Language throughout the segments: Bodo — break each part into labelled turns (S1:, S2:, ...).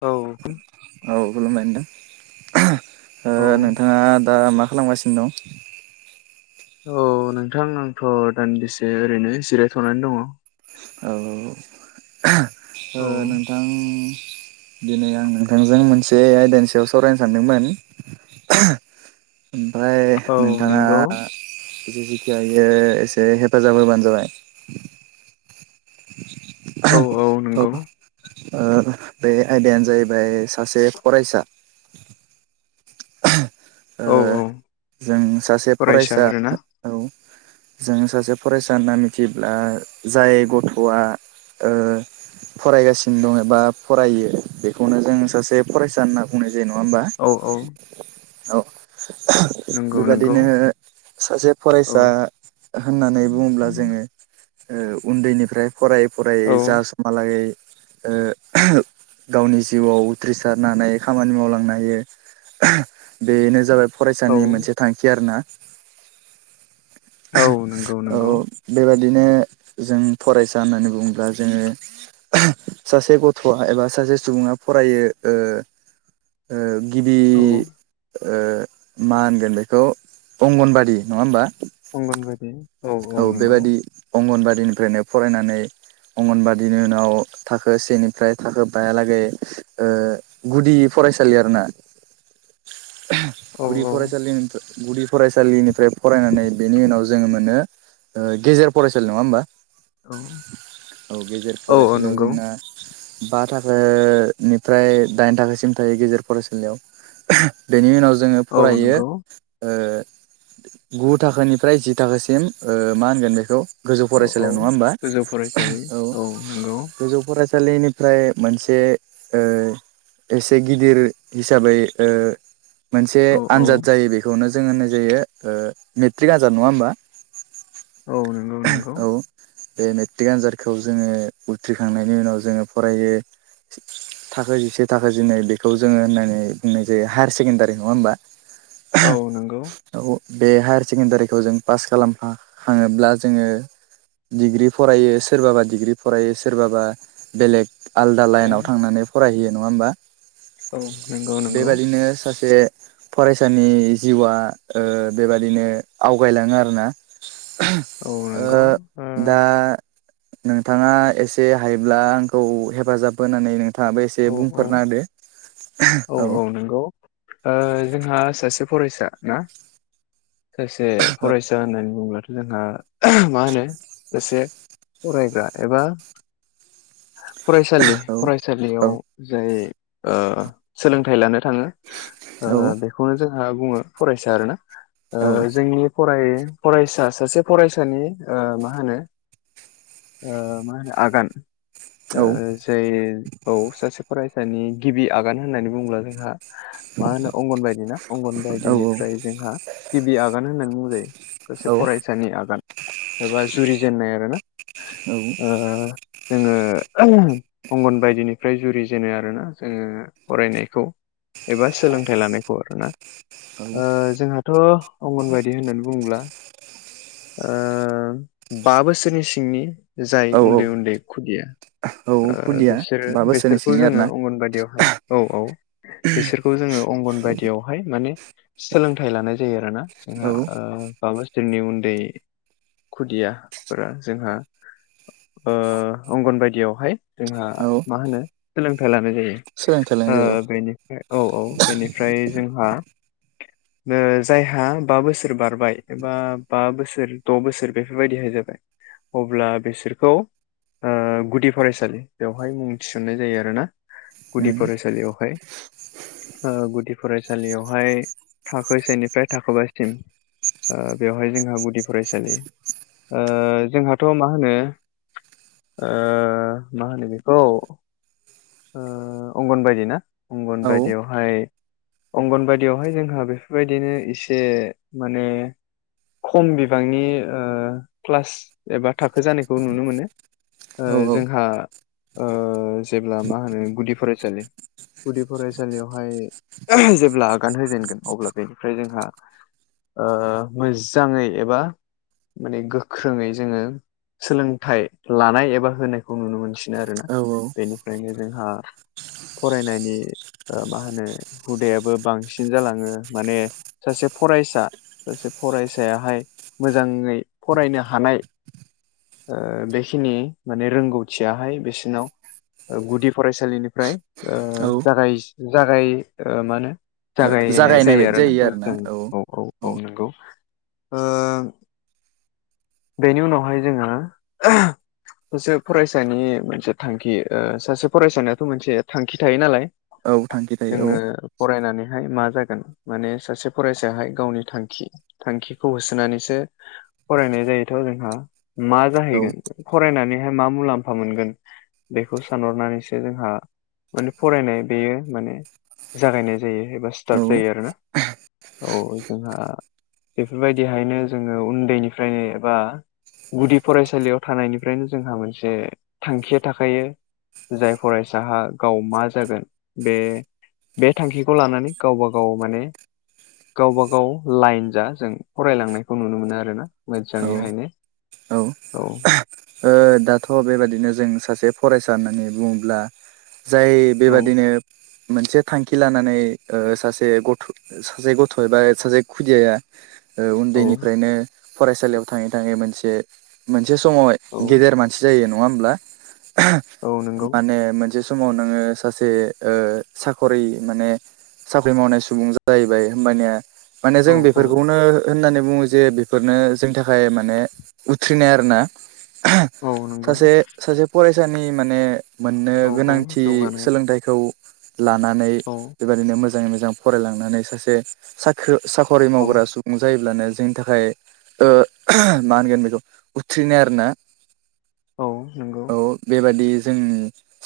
S1: औ
S2: औ खुलुमबाय
S1: औ
S2: नोंथां नोंथाङा दा मा खालामगासिनो दं
S1: औ नोंथां आंथ' दान्दिसे ओरैनो जिरायथ'नानै दङ
S2: औ ओ
S1: औ
S2: नोंथां दिनै आं नोंथांजों मोनसे आयदानि सायाव सरायनो सानदोंमोन ओमफ्राय
S1: औ
S2: नोंथाङा
S1: नंगौ
S2: जिखि हायो एसे हेफाजाब होबानो जाबाय
S1: औ औ नोंगौ।
S2: ओ बे आयदायानो जाहैबाय सासे फरायसा ओ
S1: औ औ
S2: जों सासे फरायसा औ जों सासे फरायसा होनना मिथिब्ला जाय गथ'आ ओ फरायगासिनो दङ एबा फरायो बेखौनो जों सासे फरायसा होनना बुंनाय जायो । नङा होनबा?
S1: औ औ
S2: औ
S1: नंगौ नंगौ
S2: बेबायादिनो सासे
S1: औ
S2: फरायसा होननानै बुङोब्ला जोङो ओउन्दैनिफ्राय फरायै-फरायै
S1: औ
S2: जा समहा लागै ओ गावनि जिउआव उथ्रिसारनानै खामानि मावलांनो हायो बेनो जाबाय
S1: औ
S2: फरायसानि मोनसे थांखि आरोना
S1: औ नंगौ
S2: औ
S1: नंगौ
S2: बेबा यदिनो जों फरायसा होननानै बुङोब्ला जोङो सासे गथ'आ एबा सासे सुबुङा फरायो ओ ओ गिबि
S1: औ
S2: ओ मा होनगोन बेखौ अंगनबादि, नङा होमबा?
S1: अंगनबादि
S2: औ बेबादि अंगनबादिनिफ्रायनो फरायनानै अंगनबादिनि उनाव थाखो सेनिफ्राय थाखो बायालागै ओ गुदि फरायसालि आरोना
S1: [inaudible] औ
S2: गुदि
S1: औ
S2: फरायसालिनिफ्राय गुदि फरायसालिनिफ्राय फरायनानै बेनि उनाव जोङो मोनो ओ गेजेर फरायसालि। नङा होमबा?
S1: औ
S2: औ गजेर
S1: औ औ
S2: फरायसालियाव
S1: नंगौ
S2: जोंना बा थाखोनिफ्राय दाइन थाखोसिम थायो गेजेर फरायसालियाव। बेनि उनाव जोङो
S1: औ
S2: फरायो
S1: नंगौ
S2: ओ मा होनगोन बेखौ गोजौ
S1: औ औ
S2: फरायसालियाव, नङा होमबा?
S1: गोजौ फरायसालि
S2: औ
S1: नंगौ
S2: गोजौ फराय सालिनिफ्राय मोनसे ओ एसे गिदिर हिसाबै ओ मोनसे
S1: औ औ
S2: आनजाद जायो बेखौनो जोङो होननाय जायो ओ मेट्रिक आनजाद, नङा होमबा?
S1: औ नोंगौ नोंगौ।
S2: औ बे मेट्रिक आनजादखौ जोङो उथ्रिखांनायनि उनाव जोङो फरायो थाखो जिसे थाखो जिनै बेखौ जोङो होननानै बुंनाय जायो हायार सेकेण्डारि। नङा होमबा?
S1: औ नोंगौ।
S2: औ बे हायार सेकेणडारिखौ जों पास खालाम खा-खाङोब्ला जोङो डिग्रि फरायो, सोरबाबा डिग्रि फरायो सोरबाबा बेलेग आलदा
S1: औ
S2: लाइनाव थांनानै फरायहैयो। नङा होमबा?
S1: औ नंगौ नंगौ
S2: बेबादिनो सासे फरायसानि जिउआ ओ बेबादिनो आवगायलाङो आरोना
S1: औ
S2: ओ
S1: नंगौ
S2: दा नोंथाङा एसे हायोब्ला आंखौ हेफाजाब होनानै नों थाङाबो एसे
S1: ओ औ
S2: बुंफोरना होदो।
S1: औ औ नोंगौ । ओ जोंहा सासे फरायसा ना? सासे फरायसा होननानै बुंबा जोंहा मा होनो एसे फरायग्रा एबा फरायसालि
S2: औ
S1: फरायसालियाव जाय ओ सोलोंथाइ लानो थाङो ओ
S2: औ
S1: बेखौनो जोंहा बुङो फरायसा आरोना ओ
S2: औ
S1: जोंनि फराय-फरायसा सासे फरायसानि ओ मा होनो ओ मा होनो आगान ओ जाय औ सासे फरायसानि गिबि आगान होननानै बुङोब्ला जोंहा मा होनो अंगन बायदिना अंगन
S2: औ
S1: बायदिनिफ्राय जोंहा गिबि आगान होननानै बुंजायो सासे फरायसानि आगान। एबा जुरि जेननाय आरोना। ओ
S2: औ।
S1: जोङो अंगन बायदिनिफ्राय जुरि जेनो आरोना जोङो फरायनायखौ। एबा सोलोंथाइ लानायखौ आरोना ओ जोंहा। ओ अंगनबादि होननानै बुंब्ला ओ बा बोसोरनि सिंनि जाय
S2: औ औ
S1: उन्दै उन्दै खुदिया।
S2: औ
S1: ओ
S2: खुदिया
S1: बिसोरो
S2: बा बोसोरनि
S1: बेसोरखौ
S2: सिंनि
S1: जोङो
S2: आरोना
S1: अंगनबादियावहाय औ औ बिसोरखौ जोङो। अंगनबादियावहाय माने सोलोंथाइ लानाय जायो आरोना
S2: औ
S1: जोंहा ओ। जोंनि उन्दै खुदियाफोरा जोंहा। ओ अंगन बायदियावहाय जोंहा
S2: औ
S1: मा होनो सोलोंथाइ लानाय।
S2: सोलोंथाइ लानाय जायो
S1: ओ बेनिफ्राय औ औ बेनिफ्राय जोंहा। ओ जायहा बा बोसोर बारबाय बा बा बोसोर द बोसोर बेफोरबायदिहाय जाबाय। अब्ला बिसोरखौ ओ गुदि फरायसालि बेवहाय मुं थिसननाय जायो आरोना। गुदि फरायसालियावहाय ओ गुदि फरायसा। सालियावहाय थाखोसेनि। फ्राय थाखोबासिम ओ बेवहाय जोंहा गुदि फरायसालि। ओ जोंहाथ' मा होनो। ओ मा होनो बेखौ ओ अंगन बायदि ना।
S2: औ
S1: अंगनबादियावहाय अंगनबादियावहाय जोंहा बेफोरबायदिनो। इसे माने। खम बिबांनि ओ क्लास एबा थाखो जानायखौ नुनो मोनो। ओ
S2: औ
S1: जोंहा ओ जेब्ला मा होनो गुदि फरायसालि। गुदि फरायसालियावहाय जेब्ला आगान होजेनगोन अब्ला बेनिफ्राय जोंहा ओ मोजाङै एबा माने गोख्रोङै जोङो सोलोंथाइ लानाय एबा होनायखौ नुनो मोनसिनो आरोना।
S2: औ
S1: बेनिफ्रायनो जोंहा फरायनायनि ओ मा होनो हुदायाबो बांसिन जालाङो माने। सासे फरायसा सासे फरायसायाहाय मोजाङै फरायनो हानाय। ओ बेखिनि माने रोंगौथियाहाय बिसिनाव गुदि फरायसालिनिफ्राय ओ
S2: औ
S1: जागाय जागाय ओ मा होनो जागायनाय जायो आरो ना।
S2: आरो ना औ।
S1: औ नंगौ ओ बेनि उनावहाय जोङो सोब फरायसानि मोनसे थांखि ओ सासे फरायसानियाथ मोनसे थांखि थायो नालाय।
S2: औ थांखि थायो औ।
S1: जोङो फरायनानैहाय मा जागोन माने सासे फरायसायाहाय गावनि थांखि थांखिखौ होसोनानैसो। फरायनाय जायो। दाथ' जोंहा मा
S2: औ
S1: जाहैगोन फरायनानैहाय मा मुलाम्फा मोनगोन। बेखौ सानहरनानैसो जोंहा माने फरायनाय बेयो माने। जागायनाय जायो एबा स्टार्ट
S2: औ
S1: जायो आरोना। औ जोंहा बेफोरबायदिहायनो जोंङो उन्दैनिफ्रायनो बा गुदि फरायसालियाव थानायनिफ्रायनो जोंहा मोनसे थांखिया थाखायो। जाय फरायसाहा गाव मा जागोन बे। बे थांखिखौ लानानै गावबा गाव माने। गावब गाव लाइन जा जों फरायलांनायखौ नुनो मोनो आरोना
S2: औ
S1: मोजाङैहायो औ
S2: दाथ' बेबायाददिनो जों सासे फरायसा होननानै बुङोब्ला जाय
S1: औ
S2: बेबादिनो मोनसे थांखि लानानै ओ सासे गथ' सासे गथ' एबा सासे खुदियाया
S1: औ
S2: उन्दैनिफ्रायनो फरायसालियाव थाङै थाङै मोनसे मोनसे समावहाय
S1: औ
S2: गेदेर मानसि जायो नङा होमब्ला
S1: औ नंगौ
S2: माने मोनसे समाव नोङो सासे साखरि माने साख्रि मावनाय सुबुं जाहैबाय हबानिया माने जों
S1: औ औ
S2: बेफोरखौनो होननानै बुङो जे बेफोरनो जोंनि थाखाय माने उथ्रिनाय आरो ना
S1: औ नंगौ
S2: सासे सासे फरायसानि माने मोननो
S1: औ औ
S2: गोनांथि
S1: जौगानाय
S2: सोलोंथाइखौ लानानै
S1: औ
S2: बेबायदिनो मोजाङै मोजां फरायलांनानै सासे साख्रि साखरि
S1: औ
S2: मावग्रा सुबुं जायोब्लानो जोंनि थाखाय ओ मा होनगोन बेखौ उथ्रिनाय आरोना
S1: औ नंगौ
S2: औ बेबादि जों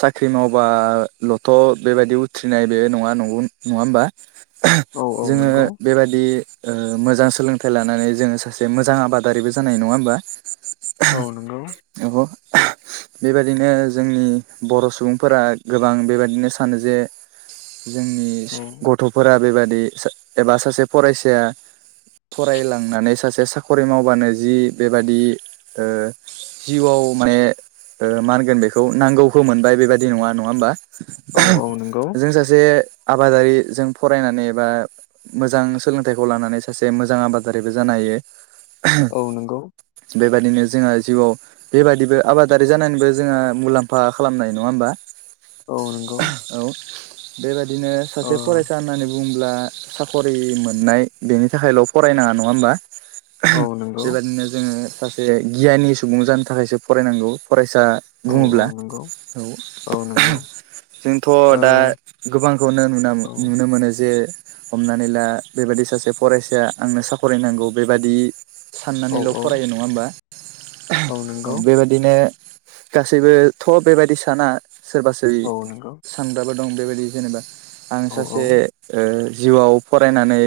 S2: साख्रि मावबाल'थ' बेबायदि उथ्रिनाय बे नङा नग नङा होमबा
S1: औ औ
S2: जोङो
S1: नंगौ
S2: बेबादि ओ मोजां सोलोंथाइ लानानै जोङो सासे मोजां आबादारिबो जानाय नङा होमबा
S1: औ नोंगौ
S2: आब'?
S1: [inaudible]
S2: बेबायाददिनो जोंनि बर' सुबुंफोरा गोबां बेबायदिनो सानो जे जोंनि गथ'फोरा बेबादि एबा सासे फरायसाया फरायलांनानै सासे साख्रि मावबानो जि बेबादि ओ जिउआव माने ओ मा होनगोन बेखौ नांगौखौ मोनबाय बेबादि नङा नङा होमबा
S1: औ औ नंगौ
S2: जों सासे आबादारिजों फरायनानै एबा मोजां सोलोंथाइखौ लानानै सासे मोजां आबादारिबो जानो हायो
S1: औ नंगौ
S2: बेबायदिनो जोङो जिउआव बेबादिबो आबादारि जानानैबो जोङा मुलाम्फा खालामनाय नङा होमबा?
S1: औ नंगौ
S2: औ बेबायदिनो
S1: ओ
S2: सासे फरायसा होननानैबो बुंब्ला साख'रि मोननाय बेनि थाखायल' फरायनाङा नङा होमबा
S1: औ नंगौ
S2: बेबायादिनो जोङो सासे गियानि सुबुं जानो थाखायसो फरायनांगौ फराय फिसा
S1: औ औ
S2: बुङोब्ला
S1: नंगौ
S2: औ
S1: औ नंगौ
S2: जोंथ'
S1: ओ
S2: दा गोबांखौनो नुना नुनो मोनो जे हमनानै ला बेबायादि सासे फरायसाया आंनो साखरायनांगौ बेबादि
S1: औ
S2: साननानैल'
S1: औ
S2: फरायो नङा होमबा औ बेबायदिनो गासैबो थ' बेबायदि साना सोरबासि
S1: औ नंगौ
S2: सानग्राबो दं बेबायदि जेनेबा आं
S1: औ
S2: सासे जिउआव फरायनानै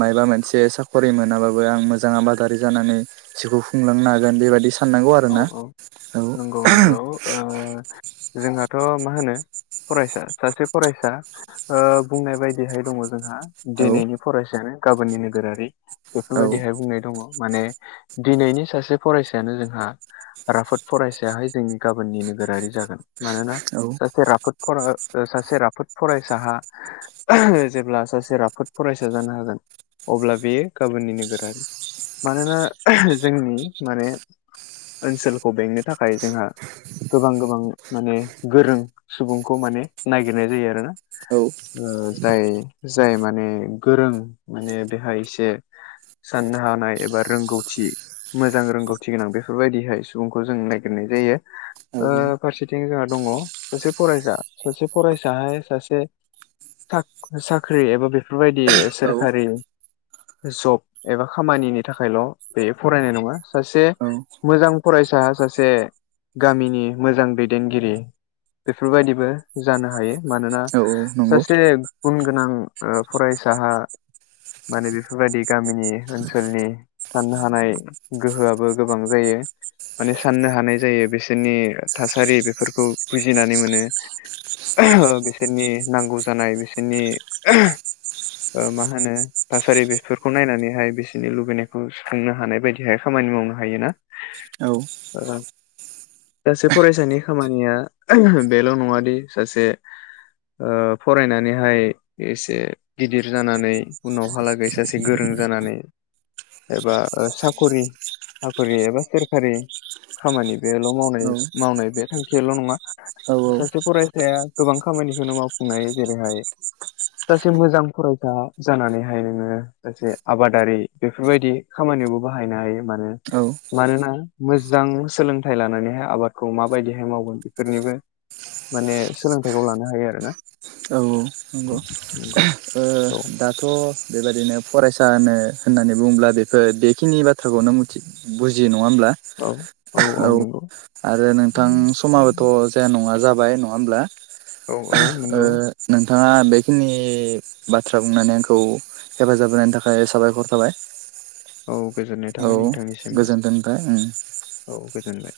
S2: मायबा मोनसे साख'रि मोनाबाबो आं मोजां आबादारि जानानै जिउखौ खुंलांनो हागोन बेबायदि साननांगौ
S1: औ
S2: आरोना
S1: औ
S2: औ
S1: नंगौ थ' मा होनो फरायसा सासे फरायसा बुंनाय बायदिहाय दङ जोंहा
S2: औ
S1: दिनैनि फरायसायानो गाबोननि नोगोरारि
S2: औ
S1: बेफोरबायदिहाय बुंनाय दङ माने दिनैनि सासे फरायसायानो जोंहा राफोद फरायसायाहाय जों गाबोननि नोगोरारि जागोन मानोना
S2: औ
S1: सासे राफोदफोरागा सासे राफोद फरायसाहा जेब्ला सासे राफोद फरायसा जानो हागोन अब्ला बेयो गाबोननि नोगोरारि मानोना जोंनि माने ओनसोलखौ बेंनो थाखाय जोंहा गोबां गोबां माने गोरों सुबुंखौ माने नागिरनाय जायो आरोना
S2: औ
S1: ओ जाय जाय माने गोरों माने बेहाय एसे साननो हानाय एबा रोंगौथि मोजां रोंगौथि गोनां बेफोर बेफोरबायदिहाय सुबुंखौ जों ननायागिरनाय जायो ओ फारसेथिं जोंहा दंङ सासे फरायसा सासे फरायसाहाय सासे साख साख्रि एबा बेफोरबायदि
S2: औ
S1: सोरखारि जब एबा खामानिनि थाखायल' बे फरायनाय नंङा सासे
S2: औ
S1: मोजां फरायसा सासे गामिनि मोजां दैदेनगिरि बेफोरबायदिबो जानो हायो। मानोना
S2: औ नंगौ
S1: सासे गुन गोनां ओ फरायसाहा माने बेफोरबायदि गामिनि ओनसोलनि साननो हानाय गोहोआबो गोबां जायो। माने साननो हानाय जायो बिसोरनि थासारि बेफोरखौ बुजिनानै मोनो बिसोरनि नांगौ जानाय बिसोरनि ओ मा होनो थासारि बेफोरखौ नायनानैहाय बिसोरनि लुबैनायखौ सुफुंनो हानाय बायदिहाय खामानि खामानि मावनो हायो ना
S2: औ
S1: सासे फरायसानि खामानिया बेल' नंङादि सासे ओ फरायनानैहाय एसे गिदिर जानानै उनावहालागै सासे गोरों जानानै एबा साखरि साखरि एबा सोरखारि खामानि बेल मावनाय मावनाय बे थांखियाल नंङा सासे फरायसाया गोबां खामानिखौनो मावफुंनो हायो जेरैहाय सासे मोजां फरायसा जानानैहाय नोंङो सासे आबादारि बेफोरबायदि खामानि बो बाहायनो हायो मानो
S2: औ
S1: मानोना मोजां सोलोंथाइ लानानैहाय आबादखौ माबायदिहाय मावगोन बेफोरनिबो माने सोलोंथाइखौ लानो हायो आरोना
S2: उम नंगौ
S1: औ
S2: दाथ' बेबायदिनो फरायसानो होननानै बुंङोब्ला बेफोर बेखिनि बाथ्राखौनो मिथि बुजियो नंङा नंङाहोनबला औ आरो नोंथां समाबोथ' जाया नंङा ज बाय नंङा होमब्ला
S1: औ औ
S2: ओ
S1: नंगौ
S2: नोंथांङा बेखिनि बा बाथ्रा बुंनानै आंखौ हेफाजाब होनायनि थाखाय साबायखर थाबाय।
S1: औ गोजोननाय
S2: औ
S1: थाबाय नोंथांनिसिमबो
S2: गोजोनथों नोंथां उम
S1: औ गोजोनबाय